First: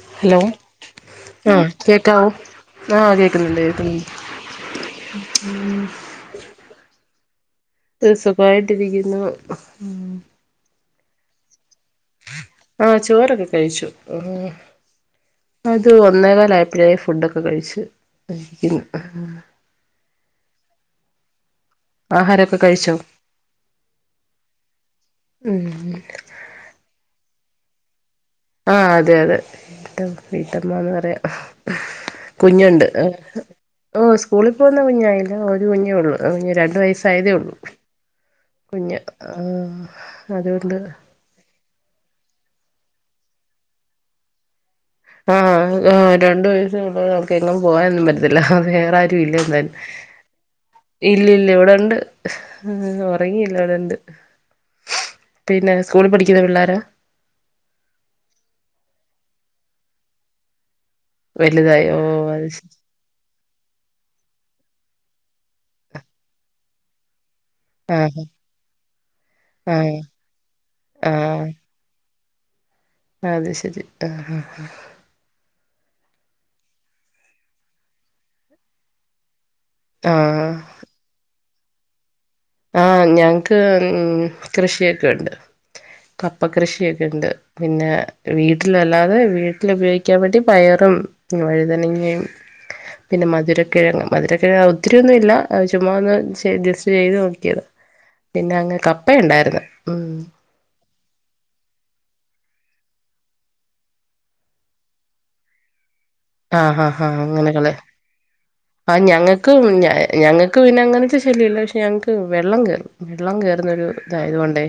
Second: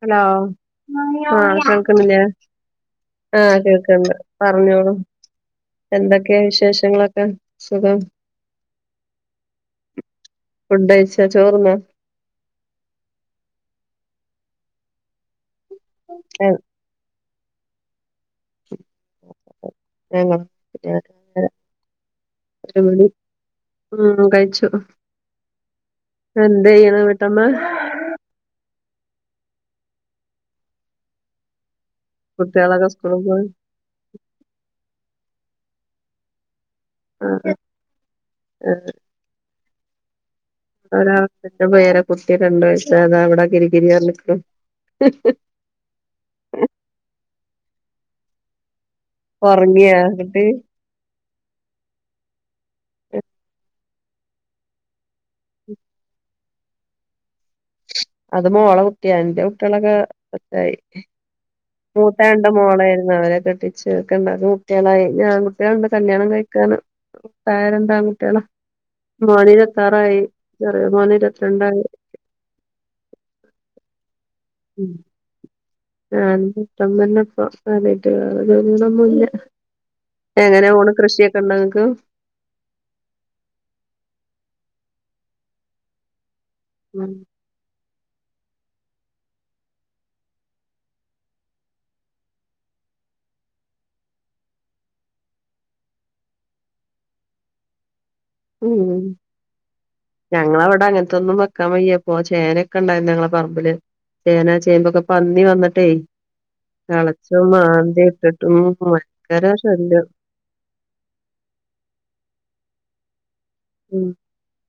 Hello ആ ആഹ് കേൾക്കുന്നില്ലേ കേക്കാവോ ആഹ് ആ കേക്കുന്നുണ്ട് കേക്കുന്നുണ്ട് കേൾക്കണ്ട് പറഞ്ഞോളൂ എന്തൊക്കെയ വിശേഷങ്ങളൊക്കെ സുഖം സുഖമായിട്ടിരിക്കുന്നു ഫുഡ് കഴിച്ചോ ചോറ് തിന്നോ ആ ചോറൊക്കെ കഴിച്ചു അത് ഒന്നേ കാലൊക്കെ ആയപ്പഴെ ഫുഡൊക്കെ കഴിച്ചുരിക്കുന്നു ഞങ്ങളെ ഞാ [unintelligible] ആഹാരമൊക്കെ ഒരു കഴിച്ചോ മണി ആ കഴിച്ചു ഉം എന്താ ചെയ്യുന്നേ, വീട്ടമ്മ ആഹ് അതെ അതെ വീട്ടമ്മന്ന് പറയാം കുഞ്ഞുണ്ട്. കുട്ടികളൊക്കെ സ്കൂളിൽ പോയി ഓ സ്കൂളിൽ പോകുന്ന കുഞ്ഞായില്ല ഒരു കുഞ്ഞേ ഉള്ളൂ കു രണ്ട്‌ വയസ് ആഹ് സയതേള്ളൂ ആഹ് കുഞ്ഞ് അതുകൊണ്ട് ഇതാ പെര കുട്ടി ഒക്കെയുണ്ട്. പക്ഷേ അതാ അവിടെ കിരികിരി പറഞ്ഞിക്കിണ് ആഹ് രണ്ട് വയസുള്ളൂ നമുക്ക് എങ്ങനും പോകാനൊന്നും പറ്റത്തില്ലെ അവൾക്ക് വേറെ ആരും റ്റുഇല്ല എന്തായാലും ഉറങ്ങിയാ കുട്ടി ഇല്ല ഇല്ല ഇവിടെണ്ട് ഉറങ്ങിയില്ല ഇവിടെ ഇണ്ട് പിന്നെ സ്കൂളിൽ പഠിക്കുന്ന പിള്ളോര അത് മോളെ കുട്ടിയ എന്റെ കുട്ടികളൊക്കെ വലുതായി വലുതായി ഓ മുത്ത രണ്ട് അത് ശരി മോളായിരുന്നു അവരെ കെട്ടി ചെറുക്കൻ രണ്ട് കുട്ടികളായി ഞാൻ കുട്ടികളുണ്ട് കല്യാണം കഴിക്കാണ് പേരെന്താ ആഹ് കുട്ടികളെ? മോൻ ആഹ് ഇരുപത്തിയാറായി, ചെറിയ മോന് ഇരുപത്തി രണ്ടായി അത്ശരി ആഹ് മം ഞാന് ഇട്ടം തന്നെപ്പ ആദ്യായിട്ട് കാണാ വോറന്നുല്ല ആഹ് എങ്ങനെ പോണ് കൃഷിയൊക്കെ ഉണ്ടെ ഇങ്ങൾക്ക് ആഹ് ഞങ്ങക്ക് മം കൃഷിയൊക്കെ ഉണ്ട്. കപ്പ കൃഷിയൊക്കെണ്ട് പിന്നെ വീട്ടിൽ അല്ലാതെ വീട്ടില് ഉപയോഗിക്കാൻ വേണ്ടി പയറും വഴുതനങ്ങയും പിന്നെ മധുരക്കിഴങ്ങ്, മധുരക്കിഴ ഒത്തിരിയ ഒന്നും ഇല്ല ചുമ്മാ ഒന്നുംജസ്റ്റ് ചെയ്ത് നോക്കി നോക്കിയത് മം ഞങ്ങവിടെ അങ്ങനത്തൊന്നും നിക്കാൻ വയ്യ അപ്പൊ ചേനയൊക്കെ ഉണ്ടായിരുന്നു ഞങ്ങളെ പറമ്പില്, ചേന ചേമ്പൊക്കെ പന്നി വന്നിട്ടേ ആ ഹാ ഹാ തളച്ചും അങ്ങനെക്കള്, മാന്തി ഇട്ടിട്ടും ആ ഭയങ്കര ഞങ്ങൾക്കും ഞ ശല്യം ഞങ്ങ ക്ക് പിന്നെ അങ്ങനത്തെ ശല്യമില്ല പക്ഷെ ഞങ്ങക്ക് വെള്ളം കയറും വെള്ളം കയറുന്നൊരു ഉം ഇതായതുകൊണ്ടേ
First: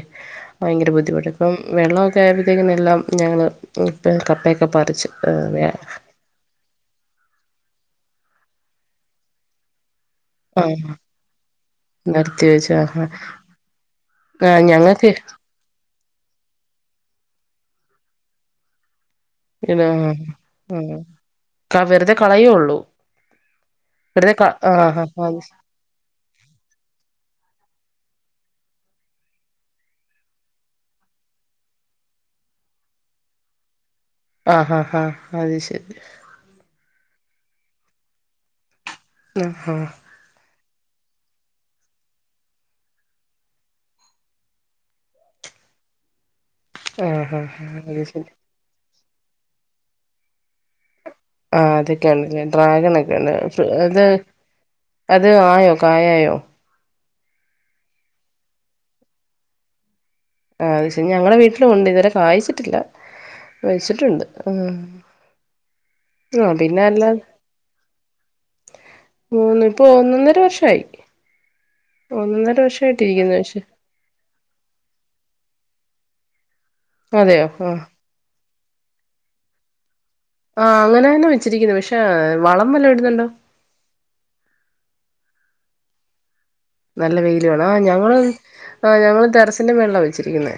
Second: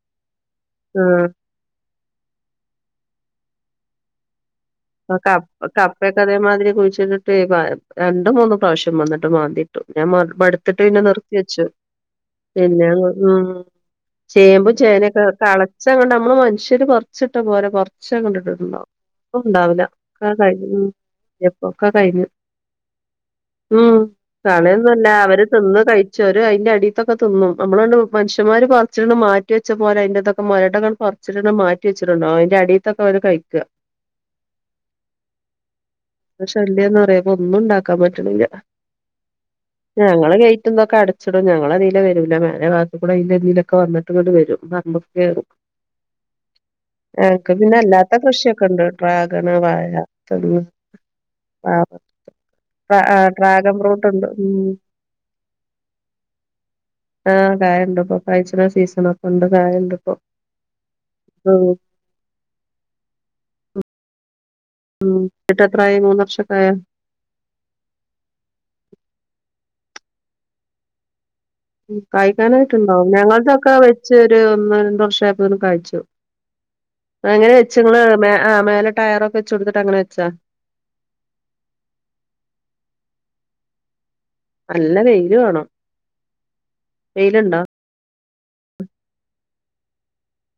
ഭയങ്കര ആഹ് ബുദ്ധിമുട്ട് ഇപ്പം വെള്ളമൊക്കെ ആയപ്പോഴത്തേക് എല്ലാം ഞങ്ങള് ഇപ്പ കപ്പയൊക്കെ പറിച്ച് അതേ മാതിരി കുഴിച്ചിട്ടിട്ട് രണ്ട് മൂന്ന് പ്രാവശ്യം വന്നിട്ട് മാന്തിട്ടു, ഞാൻ മട് മടുത്തിട്ട് പിന്നെ നിർത്തി വെച്ചു നിരത്തി വെച്ച് പിന്നെ ആഹ് മം ആഹ് ചേമ്പും ഞങ്ങൾക്ക് ചേനയൊക്കെ കളച്ചാങ്ങണ്ട് നമ്മള് മനുഷ്യര് പർച്ചിട്ട പോലെ പറച്ചങ്ങ് ഇട്ടിട്ടുണ്ടാവും ഇപ്പം ഉണ്ടാവില്ല ഇത് ഒക്ക കഴിഞ്ഞു ആഹ് ഇപ്പൊക്കെ വെറുതെ കഴിഞ്ഞ് കളയുള്ളൂ ഉം വെറുതെ ക ആഹ് കളയൊന്നല്ല അവര് ആഹ് തിന്ന് കഴ ച്ചോരു അതിന്റെ അടിത്തൊക്കെ തിന്നും, നമ്മളൊണ്ട് മനുഷ്യമാര് പറച്ചിട്ടണ്ട് മാറ്റി വെച്ച പോലെ അതിന്റൊക്കെ മരട്ടക്ക മാറ്റി വച്ചിട്ടുണ്ടാവും അയിന്റെ അടീത്തെ തോല് കഴിക്ക ആഹ് ആഹ് ആഹ് അത് ശരി ശല്യംന്ന് പറയാ ഇപ ഒന്നും ഇണ്ടാക്കാ പറ്റ്ണില്ല. ആഹ് ആഹ് ഞങ്ങളെ ഗെയ്റ്റും ഇതൊക്ക അടച്ചിടും ഞങ്ങള അതിലെ വരൂല്ല മേലേ ഭാഗത്തുകുടെ അതിലെ ഇതിലൊക്ക വന്നിട്ട് ഇങ്ങട്ട് വരും കേറും [inaudible] ആഹ് ഞങ്ങക്ക് ആഹ് പിന്നെ അത് അല്ലാത്ത ശരി കൃഷി ഒക്ക ഇണ്ട് ഡ്രാഗണ് വാഴ ആ ആഹ് അതൊക്കെ ഉണ്ട്ലേ ഡ്രാഗണ് ഒക്കെ ആ, ഉണ്ട് ഡ്രാഗൺ അത് ഫ്രൂട്ട് ഉണ്ട് ഉം അത് ആയോ കായായോ ആഹ് കായുണ്ട് ഇപ്പൊ കാഴ്ച്ചിണ സീസണ ഒക്ക ഇണ്ട് കായണ്ട് ഇപ്പൊ ആഹ് അത്ശ ഞങ്ങടെ വീട്ടിലുണ്ട് ഇതുവരെ കായ്ച്ചിട്ടില്ല വെച്ചിട്ടുണ്ട് ഉം ഉം [unintelligible] ട്ട് എത്രായി മൂന്ന് വർഷക്കായൊ അല്ല മൂന്ന് ഇപ്പൊ ഒന്നൊ ഒന്നര വർഷായി കായ്ക്കനായിട്ടുണ്ടാവും പക്ഷെ ഞങ്ങളതൊക്കെ ഇച്ചൊരു ഒന്ന് രണ്ട് വർഷായപ്പൊ കായിച്ചു അതെയോ എങ്ങന ആ വച്ച് ഇങ്ങള് മേ ആഹ് മേലെ ട്ടയറൊക്ക വെച്ചൊട്ത്തിട്ട് അങ്ങന വെച്ചതാ ആഹ് അങ്ങനെന്നെ വെച്ചിരിക്ക്ന്നെ പക്ഷേ വളം നല്ലം ഇട്ന്നുണ്ടൊ നല്ല വെയില് വേണം നല്ല വെയിയില് വെയിലുണ്ടോ വേണം ആഹ് ഞങ്ങള് ആഹ് ഞങ്ങള് ട്ടെറസിന്റെ മേള്ല വെച്ചിരിക്ക്ന്നെ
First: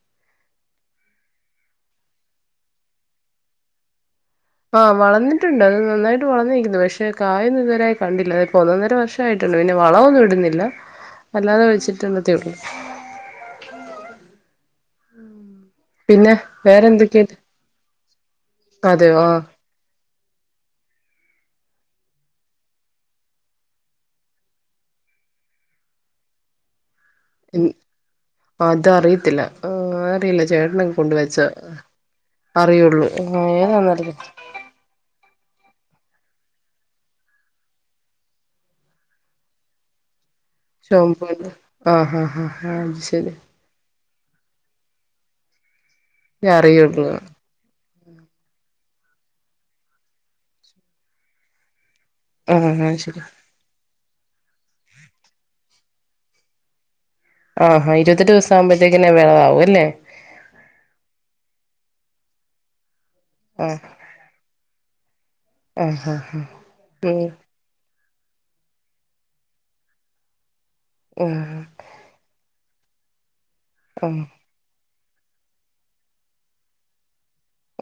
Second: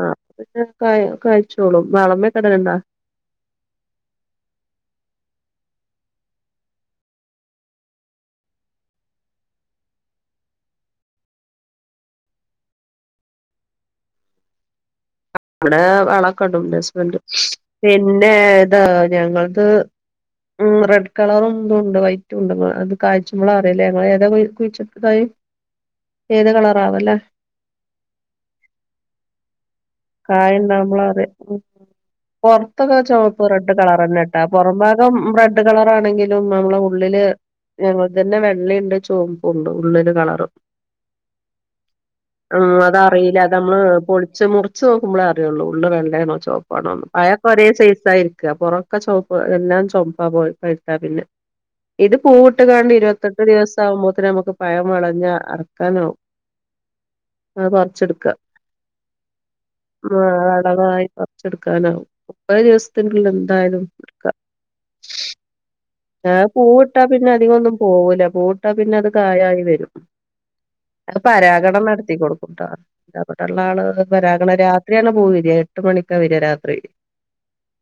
ആഹ് പിന്നെ കാഴ്ച്ചോളും വളമെക്ക ഇടലുണ്ടൊ ആഹ് വളർന്നിട്ടുണ്ട് അത് നന്നായിട്ട് വളർന്നിരിക്കുന്നു പക്ഷെ കായൊന്നു ഇതുവരായി കണ്ടില്ല ഇപ്പ ഒന്നൊന്നര വർഷം ഇാ [unintelligible] യിട്ട പിന്ന വളമൊന്നും ഇട്ന്നില്ല അല്ലാതെ ഒഴിച്ചിട്ടള്ളതേ ഉള്ളു ഉം [inaudible] അവിടെ വളക്ക്ടും ഇൻ്റ വേറെ ഹസ്ബന്റ് എന്തൊക്കെയ പിന്നെ ഇതാ അതെയോ ആ ഞങ്ങൾത് ഉം റെഡ് കളറും ഇതും ഉണ്ട് വൈറ്റും ഉണ്ട് അത് കായ്ച്ചുമ്പള അറിയലേ ഇങ്ങള് ഏതാ കുഴിച്ചിട്ട് കായി [inaudible] ഏത് കളറാവൊല്ലെ അത് അറിയത്തില്ല ആഹ് അറിയില്ല കായ ചേട്ടനൊക്കെ ഇണ്ടാവുമ്പ്ല കൊണ്ട് അറിയ് വെച്ച പൊറ്ത്തൊക്ക അറിയുള്ളൂ ആഹ് ചൊമ്മപ്പ് റെഡ് ഏതാന്നറിയില്ല കളറ്ന്നേട്ടാ പൊറം ഭാഗം റെഡ് കളറാണെങ്കിലും നമ്മള ഉള്ളില് ഞങ്ങളത് തന്നെ വെള്ളയുണ്ട് ചുവപ്പുണ്ട് ഉള്ളില് കളറ് ചൊമപ്പൂണ്ട് ആഹ് ആഹ് ആഹ് ഉം ആഹ് അത് ശരി അതറിയില്ല അത് നമ്മള് പൊളിച്ച് മുറിച്ച് നോക്കുമ്പളെ അറിയൊള്ളു ഉള്ള് വെള്ള്യാണോ അറിയുള്ളൂ ചുവപ്പാണോന്ന് അയാ ഒരേ സൈസായിരിക്ക പൊറൊക്ക ചുവപ്പ് എല്ലാം ചുവപ്പ പോയി [unintelligible] പിന്നെ ഇത് പൂവിട്ട് ആഹ് ആഹ് കാണ്ട് ശരി ഇരുപത്തെട്ട് ദിവസം ആകുമ്പോത്തിന് നമക്ക് പയം വെളഞ്ഞ അറ്ക്കാനാവും ആഹാ ഇരുപത്തിയെട്ട് ദിവസാവുമ്പത്തേക്കെന്നെ വിളവാകും അല്ലെ ആഹ് വെടവായി പറിച്ചെടുക്കാനാവും മുപ്പത് ദിവസ്ത്തിനുള്ളി എന്തായാലും ആഹ് ആഹ് ആഹ് പൂവിട്ടാ പിന്നെ അധികൊന്നും പോവൂല പൂവിട്ടാ പിന്നെ അത് കായായി വരും ഉം പരാഗണം നടത്തി കൊടുക്കുട്ടോ ഇവിട്ള്ളാള് ഉം ഉം പരാഗണ രാ രാത്രിയാണ് പോയി വര എട്ട് മണിക്കാ വര രാത്രി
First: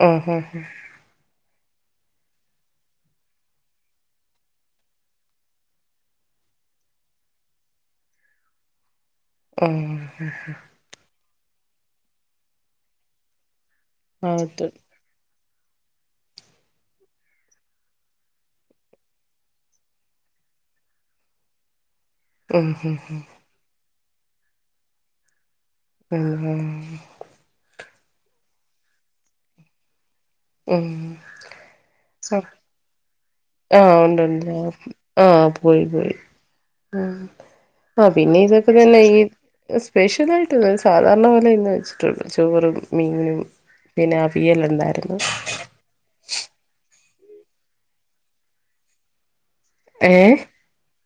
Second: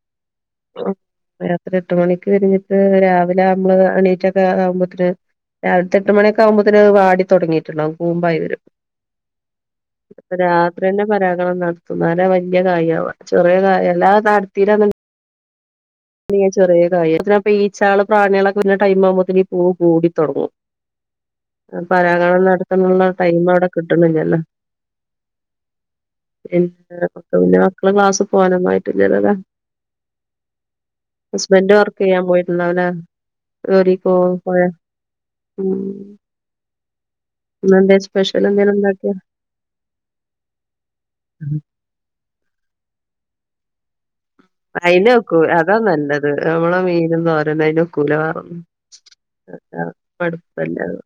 ആഹ് ആഹ് രാത്രി എട്ട് മണിക്ക് കഴിഞ്ഞിട്ട് രാവിലെ നമ്മള് എണീറ്റൊക്ക ആവുമ്പത്തിന് രാവിൽത്തെ എട്ടുമണിയൊക്കാവുമ്പത്തിന് അത് വാടി തൊടങ്ങീട്ട്ണ്ടാവും കൂമ്പായി വരും ആഹ് രാത്രിയെന്നെ പരാഗണം നടത്തും ഇന്നാല വല്യ കായ് ആവ ചെറിയ കായ എല്ലാ അത് നടത്തീലാ ചെറിയതായി അതിലിപ്പൊ ഈച്ചള് പ്രാണികളക്കെ പിന്നെ ടൈം ആവുമ്പോത്തേനീ പൂവ് പൂടി തൊ ടങ്ങും പരാഗണം ഉം ഉം നടത്താനുള്ള ടൈം അവിടെ കിട്ട്ണില്ലല്ലോ പിന്നെ മക്കള് പിന്നെ മക്കള ക്ലാസ്സി പോകാനൊന്നായിട്ടില്ലല്ലോ അല്ലെ ഉം ഹസ്ബൻഡ് വർക്കെയ്യാൻ പോയിട്ടുണ്ടാവല്ലെ ആഹ് ഒണ്ടണ്ട് ആഹ് ഉം പോയി പോയി ആഹ് ഇന്നെന്തേ ആഹ് പിന്നെ സ്പെഷ്യൽ ഇതൊക്കെ എന്തേലും തന്നെ ഉണ്ടാക്കിയോ ഈ സ്പെഷ്യൽ ആയിട്ട് ഇല്ല സാധാരണ പോലെ ഇന്ന് വെച്ച് ചോറും മീനും പിന്നെ അവിയലുണ്ടായിരുന്നു അയിനൊക്കു അതാ നല്ലത് അമ്മള മീനും തോരനും അയിനൊ ക്കൂലാ ഏ [unintelligible]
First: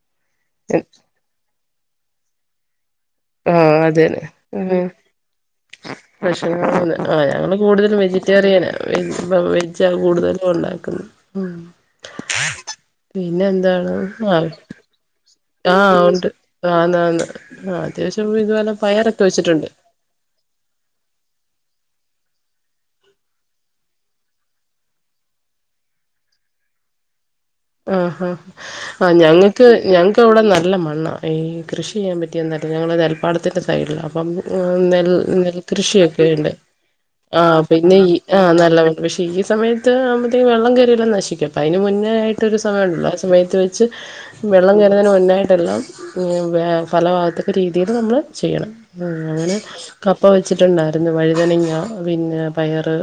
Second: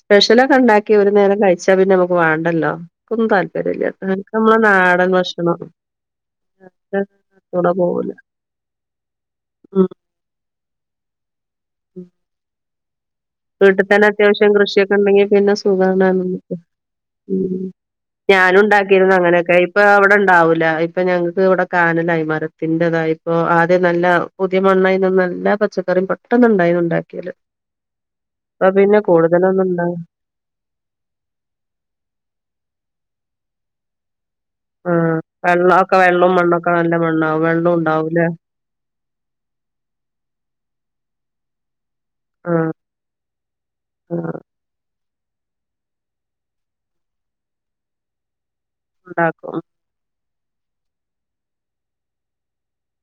സ്പെഷ്യലൊക്കെ ഒണ്ടാക്കി ഒരു നേരം കഴിച്ചാ പിന്നെ നമുക്ക് വേണ്ടല്ലോ ഇനിക്കൊന്നും ആ താല്പര്യല്ല അത് എനിക്ക് നമ്മളെ നാടൻ ഭക്ഷണം [unintelligible] ആഹ് ഞങ്ങള് കൂടെ കൂടുതലും പോവൂല വെജിറ്റേറിയനാ വെജ്ജാ ഉം കൂടുതലും ഒണ്ടാക്കുന്നെ ഉം പിന്നെ വീട്ടിൽ എന്താണ് തന്നെ ആഹ് അത്യാവശ്യം കൃഷിയൊക്കെ ഉണ്ടെങ്കി പിന്നെ ആഹ് സുഖാണ് ണ്ട് നമുക്ക് ആന്ന് ആന്ന് ഉം അത്യാവശ്യം - ഇതുപോല പയറിട്ട് വെച്ചിട്ടുണ്ട് ആഹ് ഇവിടെ ഒണ്ടാവൂല ഇപ്പൊ ഞങ്ങക്ക് ഇവിട കാനലായി മരത്തിന്റെതായപ്പൊ ആദ്യം നല്ല പുതിയ മണ്ണായി നിന്നാ എല്ലാ പച്ചക്കറിയും പെട്ടെന്നുണ്ടായിതു ഉണ്ടാക്കിയത് ആഹ് ആഹ് ആഹ് ഞങ്ങക്ക് ഉണ്ടാവും ഞങ്ങ ങ്ങൾക്ക് ഇവിടെ നല്ല മണ്ണാ ഈ കൃഷിയെയ്യാൻ പറ്റിയ നല്ല ഞങ്ങള് നെൽപ്പാടത്തിൻ്റെ സൈഡിലാ അപ്പം നെൽ ആഹ് വെള്ളമൊക്കെ നെൽകൃഷിയൊക്കെ വെള്ളവും ഇണ്ട് മണ്ണൊക്കെ നല്ല മണ്ണാവും ആഹ് വെള്ളവും പിന്നെ ഈ ഉണ്ടാവൂലേ ആഹ് നല്ല പക്ഷെ ഈ സമയത്ത് ആമ്പഴത്തേക്കും വെള്ളം കേറിയെ ല്ലാം നശിക്കും അപ്പ അയിന് മുന്നേആയിട്ട് ഒരു ആഹ് സമയ ഉണ്ടല്ലോ ആ- സമയത്ത് വെച്ച് ആഹ് വെള്ളം കയറുന്നതിന് മുന്നേ ആയി ട്ടെല്ലാം പലഭാഗത്തക്ക രീതിയില് നമ്മള് ചെയ്യണം ആഹ് അങ്ങന ഉണ്ടാക്കും കപ്പ വെച്ചിട്ടുണ്ടാരുന്നു വഴുതണങ്ങ പിന്നാ പയറ്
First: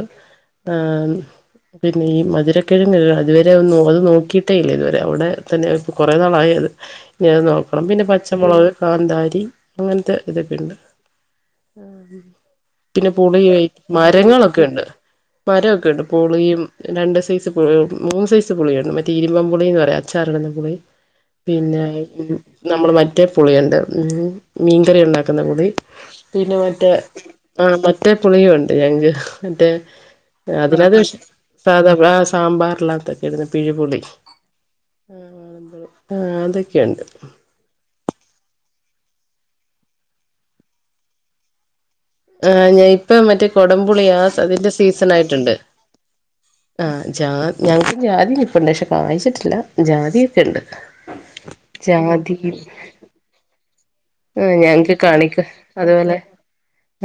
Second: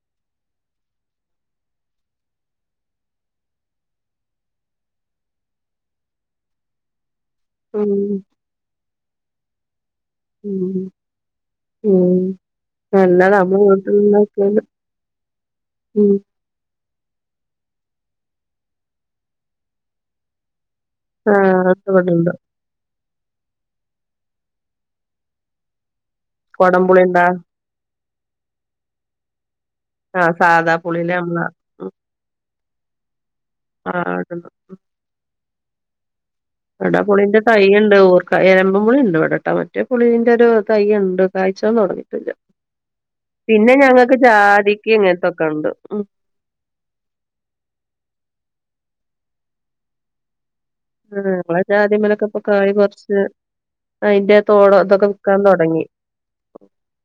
ആഹ് പിന്നെ ഈ മധുരക്കിഴങ്ങ് അതുവരെ ഒന്ന് അത് നോ ക്കീട്ടേഇല്ല ഇതുവരെ അവിടെ തന്നെ ഇപ്പൊ കൊറേ നാളായി അത് ഇനി അത് നോക്കണം ഉം പിന്നെ പച്ചമൊളക് കാന്താരി അങ്ങനത്തെ ഇതൊക്കെ ണ്ട്. ഉം ഉം പിന്നെ നല്ലതാ പുളി നമ്മള് വീട്ടിലുണ്ടാക്കിയാല് മരങ്ങളൊക്കെ ഉണ്ട് മരമൊക്കെ ഉണ്ട് ഉം പുളിയും രണ്ട് സൈസ് പുള മൂന്ന് സൈസ് പുളിയുണ്ട് മറ്റേ ഇരുമ്പം പുളിന്ന് പറയും അച്ചാറിടുന്ന പുളി ആഹ് അത് പിന്നായി ഉം ഇവിടെണ്ട് നമ്മള് മറ്റേ പുളിയുണ്ട് ഉം മീൻകറി ഉണ്ടാക്കുന്ന പുളി പിന്നെ മറ്റേ കൊടംപുളി ഉണ്ടാ ആഹ് മറ്റേ പുളിയും ഉണ്ട് ഞങ്ങക്ക് മറ്റേ ആഹ് സാധാ അതിനത് പുളിയില് നമ്മള സാധാ ആഹ് സാമ്പാറിനാത്തൊക്കെ ഇടുന്ന പിഴു ആഹ് ഇടുന്ന ആഹ് ആഹ് അത് സാധാപുളിന്റെ തൈയിണ്ട് ഓർക്ക എരമ്പം പുളിണ്ട് വിടെട്ടാ മറ്റേ പുളീന്റെ ഒരു തൈയ്യുണ്ട് കായ്ച്ചൊതൊടങ്ങി ആഹ് ഇപ്പ മറ്റേ കൊടംപുളിയാ അതിന്റെ ജാതിക്ക ഇങ്ങനത്തൊക്കെ സീസനായിട്ടുണ്ട് ഉണ്ട്. ഉം ആഹ് ജാ ഞങ്ങക്ക് ജാതി നിപ്പുണ്ട് പക്ഷെ കായ്ച്ചിട്ടില്ല ജാതിക്കെ ഇണ്ട് ഉം നമ്മളെ ജാതി മരോക്ക ഇപ്പൊ കായി കൊറച്ച് അതിന്റെ ആഹ് തോട് ഞങ്ങക്ക് ഇതൊക്കെ വിക്കാൻ കാണിക്ക തൊടങ്ങി അതുപോലെ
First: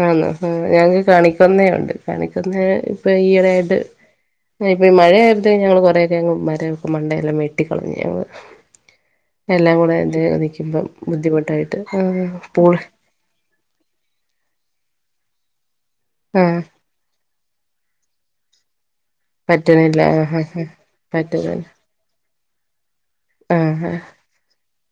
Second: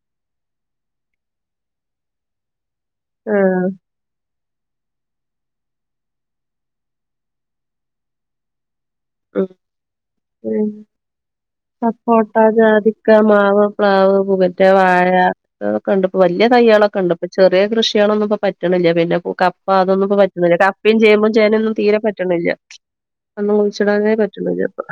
ആന്നോ ആഹ് ഞങ്ങക്ക് കണിക്കൊന്നേണ്ട് കണിക്കൊന്ന ഇപ്പൊ ആഹ് ഈയിടയായിട്ട് ഇപ്പൊ ഈ മഴയഴേ [unintelligible] ഞങ്ങള് കൊറേ [unintelligible] മണ്ടെ എല്ലാം വെട്ടിക്കളഞ്ഞ് ഞങ്ങൾ ഉം എല്ലാം കൂടെ ഇത് നിക്കുമ്പം ബുദ്ധിമുട്ടായി സപ്പോട്ടാ ജാതി ക്ക മാവ് പ്ലാവ് പുകറ്റ വാഴ അതൊക്കെ ഇണ്ട് ഇപ്പൊ വല്ല്യ ആഹ് തയ്കളൊ ക്ക ഇണ്ട്പ്പൊ ചെറിയ കൃഷിയാളൊന്നും ഇപ്പ പറ്റ്‌ണ്ല്ല പിന്നെ പൂ കപ്പ പറ്റണില്ല അതൊന്നും പ്പൊ ആഹ് പറ്റ്‌ണ്ല്ല ആഹ് കപ്പിം ചേമ്പും ചേന പറ്റുന്നില്ല ഒന്നും തീരെ പറ്റ്ണ്ല്ല അതൊന്നും ആഹ് ആഹ് കുയ്ച്ച്ടാനേ പറ്റ്ണില്ല ഇപ്പൊ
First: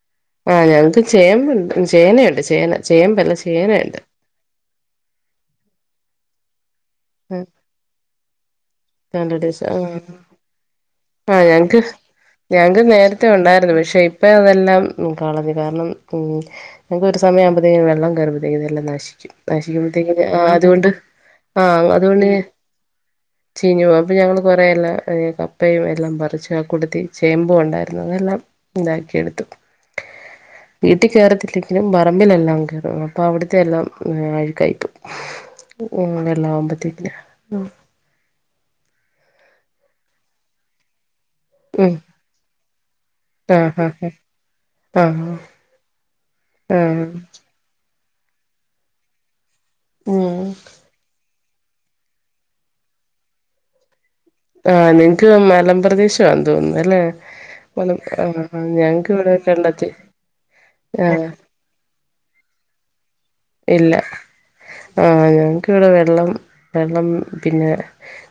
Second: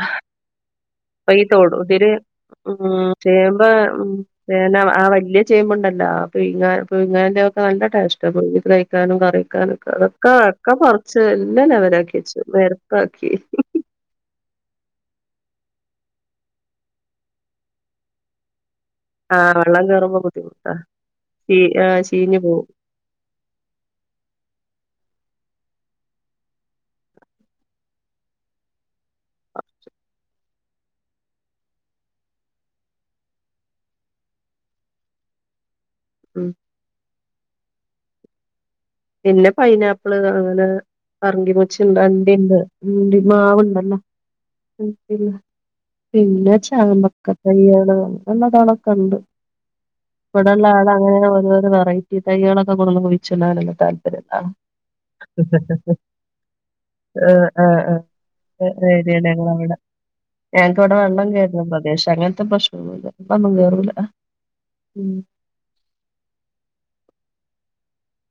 ആഹ് ഞങ്ങക്ക് അപ്പൊ ഈ ചേമ്പ്ണ്ട് തൊടു ഇതില് ചേനയുണ്ട് ചേന ചേമ്പല്ല ചേന ഇണ്ട് പിന്നെ ആഹ് വല്ലിയ ചേമ്പുണ്ടല്ലോ പീങ്ങാ പുഴുങ്ങാൻ്റൊക്കെ നല്ല ടേസ്റ്റാ [unintelligible] ക്കാനും ആഹ് കറിവെക്കാനൊക്കെ ആഹ് അതൊക്കെ ഒക്കെ പർച്ച് ആഹ് എല്ലാം ഞങ്ങക്ക് ലെവലാക്കി വെച്ചു ഞങ്ങക്ക് നേരത്തെ നെര്പ്പാക്കി ഉണ്ടായിരുന്നു പക്ഷെ ഇപ്പ അതെല്ലാം കളഞ്ഞ് കാരണം [unintelligible] ഒരു സമയ ആവുമ്പത്തേക്കും വെള്ളം കേറുമ്പത്തേക്കും ഇതല്ലാം നശിക്കും ആഹ് വെള്ളം നശിക്കുമ്പത്തേക്കും കേറുമ്പോ ആഹ് ബുദ്ധിമുട്ടാ അതുകൊണ്ട് ചീ ആഹ് അതുകൊണ്ട് ചീഞ്ഞു പോവും ചീഞ്ഞ് പോവും അപ്പൊ ഞങ്ങള് കൊറേല്ല [unintelligible] അപ്പയും എല്ലാം പറിച്ചു ആഹ് കൂട്ടത്തി ചേമ്പും ഉണ്ടായിരുന്നു അതെല്ലാം ഇതാക്കിയെടുത്തു വീട്ടിൽ കേറത്തില്ലെങ്കിലും പറമ്പിലെല്ലാം കേറും അപ്പൊ അവ്ട്ത്തെ എല്ലാം അഴുക്കായി പോകും ഉം വെള്ളം ആകുമ്പത്തേക്ക്ന് പിന്നെ പൈനാപ്പ്ള് അങ്ങനെ പറങ്കി മൂച്ചിണ്ട് അണ്ടി ഇണ്ട് ഉം ആഹ് മാവുണ്ടല്ലോ ആഹ് ആഹ് ആഹ് [unintelligible] പിന്നെ ആഹ് ചാമ്പക്ക [unintelligible] നല്ലതണൊക്കെ ഇണ്ട് ഉം ഇവിടെള്ള ആള് അങ്ങനെ ഒരോരോ വെറൈറ്റി ഈ തൈകളൊക്കെ കൊട്ന്ന് കുയ്ച്ച്ടാനുള്ള താല്പര്യം ഉള്ള ആളാ ആഹ് നിങ് ക്ക് മലമ്പ്രദേശാ തോന്നുന്നു അല്ലേ ആഹ് ആഹ് മല ആഹ് ഞങ്ങക്ക് ഇവടെ ഞങ് ക്ക് ഇവടെ വെള്ളം കേറുന്ന പ്രദേശ അങ്ങൻത്തെ പ്രശ്നൊന്നുല്ല വെള്ളൊന്നും കേറൂല ഇല്ല ഉം ആഹ് ഞങ്ങക്ക് വ്ടെ വെള്ളം വെള്ളം പിന്നെ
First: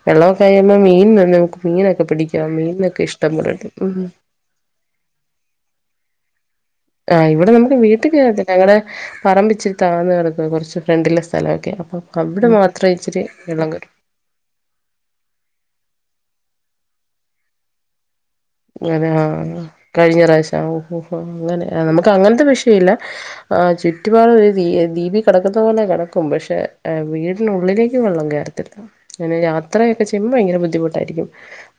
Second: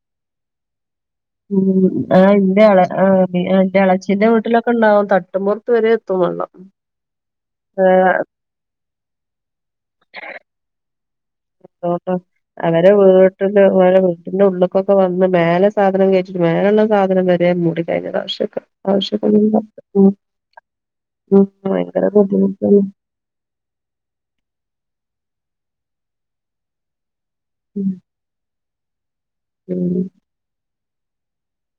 വെള്ളോ കഴിയുമ്പൊ മീൻ നമുക്ക് ഉം മീനൊക്കെ ആഹ് പിടിക്കാം ന്റെ അ മീനൊക്കെ ആഹ് ഇഷ്ടം പോലെ എന്റെ കിട്ടും ഉം എളച്ചിന്റെ വീട്ടിലൊ ക്കണ്ടാവും തട്ടും പൊർത്ത് വരെ എത്തും വെള്ളം ആഹ് ഇവിടെ നമുക്ക് വീട്ടിൽ കേറത്തില്ല ഇവടെ പറമ്പിച്ചിട്ട താന്ന [unintelligible] കൊർച്ച് ഫ്രണ്ടില് [unintelligible] അവരെ വീട്ടില് വെള്ളം കേറും ഓലെ വീട്ടിൻ്റെ ഉള്ള്ക്ക് ക്കൊക്കെ വന്ന് മേലെ സാധനം കഴിച്ചിട്ട് മേലള്ള സാധനം വരയാൻ മൂടിക്കഴിഞ്ഞത പക്ഷ്യം അതെ ആഹ് കഴിഞ്ഞ പ്രാവശ്യം ഓഹ് ഓഹോ ഉം അങ്ങനെ ഭയങ്കര നമുക്ക് അങ്ങൻത്തെ വിഷയ ബുദ്ധിമുട്ടാണ് ഇല്ല ആഹ് ചുറ്റുപാട് ഒരു ദീ ദീപി കെടക്കുന്ന പോലെ കെടക്കും പക്ഷെ ഉം വീടിനുള്ളിലേക്ക് വെള്ളം കേറത്തില്ല അങ്ങനെ ഉം യാത്രയൊക്കെ ചെയ്യുമ്പോൾ ഭയങ്കര ബുദ്ധിമുട്ടായിരിക്കും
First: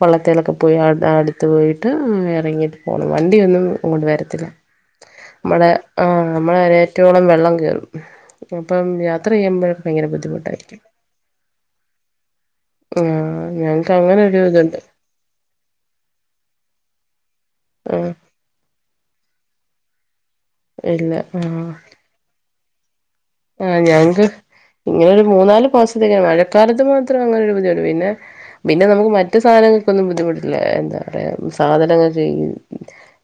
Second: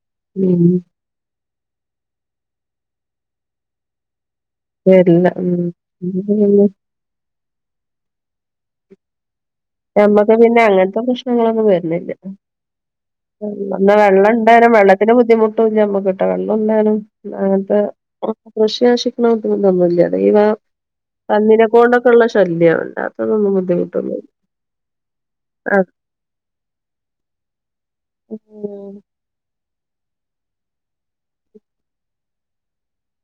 വള്ളത്തിലൊക്കെ ഉം പോയി കാണ്ട് അടുത്ത് പോയിട്ട് എറങ്ങി പോണം വണ്ടിയൊന്നും ഇങ്ങോട്ട് വരത്തില്ല വരില്ല ഉം നമ്മള ആഹ് ഞമ്മക്ക് നമ്മള വരെ പിന്നെ റ്റോളം വെള്ളം കേറും അപ്പം യാത്ര ചെയ്യുമ്പഴ് നമ്മക്ക് പിന്നെ അങ്ങൻത്തെ പ്രശ്നങ്ങളൊന്നും വര്നില്ല ആഹ് ന്ന ഞങ്ങൾക്ക് അങ്ങനെ വെള്ളം ഒരു ഇണ്ടാനു ഇതുണ്ട് വെള്ള ത്തിന് ബുദ്ധിമുട്ടും ഇല്ല നമ്മക്ക്ട്ട വെള്ളം ഇണ്ടാനും അങ്ങൻത്തെ ആഹ് കൃഷി നശിക്ക്ണ [unintelligible] അതെ ഇവ ഇല്ല പന്നിനെ ആഹ് കൊണ്ടോക്കെ ഉള്ള ശല്യംണ്ട ആഹ് [unintelligible] ഞങ്ങക്ക് ഇങ്ങനെ ഒരു മൂന്നാല് മാസത്തേക്കാണ് മഴക്കാലത്ത് മാത്രം അങ്ങന ഒരു ബുദ്ധിമുട്ട് പിന്നെ പിന്നെ ഉം. നമുക്ക് മറ്റ് സാനങ്ങൾ ക്കൊന്നും ബുദ്ധിമുട്ടില്ല എന്താ പറയാ സാധനങ്ങൾ ചെയ്യ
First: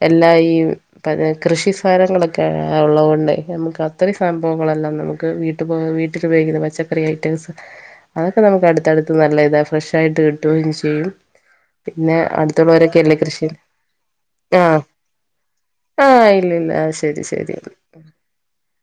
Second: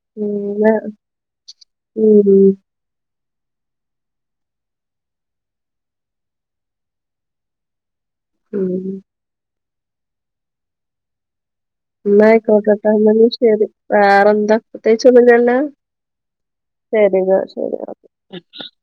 എല്ലാ ഈ പിന്നെ പിന്ന കൃഷി ഉം സധങ്ങളൊക്കെ ആഹ് ഉള്ളത് കൊണ്ട് നമുക്ക് അത്രയും സംഭവങ്ങളല്ലാം നമുക്ക് വീട്ട വീട്ടിൽ ഉപയോഗിക്കുന്ന പച്ചക്കറി ഐറ്റംസ് അതൊക്കെ നമുക്ക് ഉം അടുത്തടുത്ത് നല്ല ഇതാണ് ഫ്രഷ് ആയിട്ട് കിട്ടുകയും ചെയ്യും പിന്നെ ന്നാ അയിക്കോട്ടട്ട അടുത്തുള്ളവരൊക്കെയല്ലേ കൃഷി ശരി വേറെന്താ പ്രത്യേകിച്ചൊന്നുല്ലല്ല. ആഹ് ഇല്ലല്ല ആഹ് ശരി ശരി [unintelligible]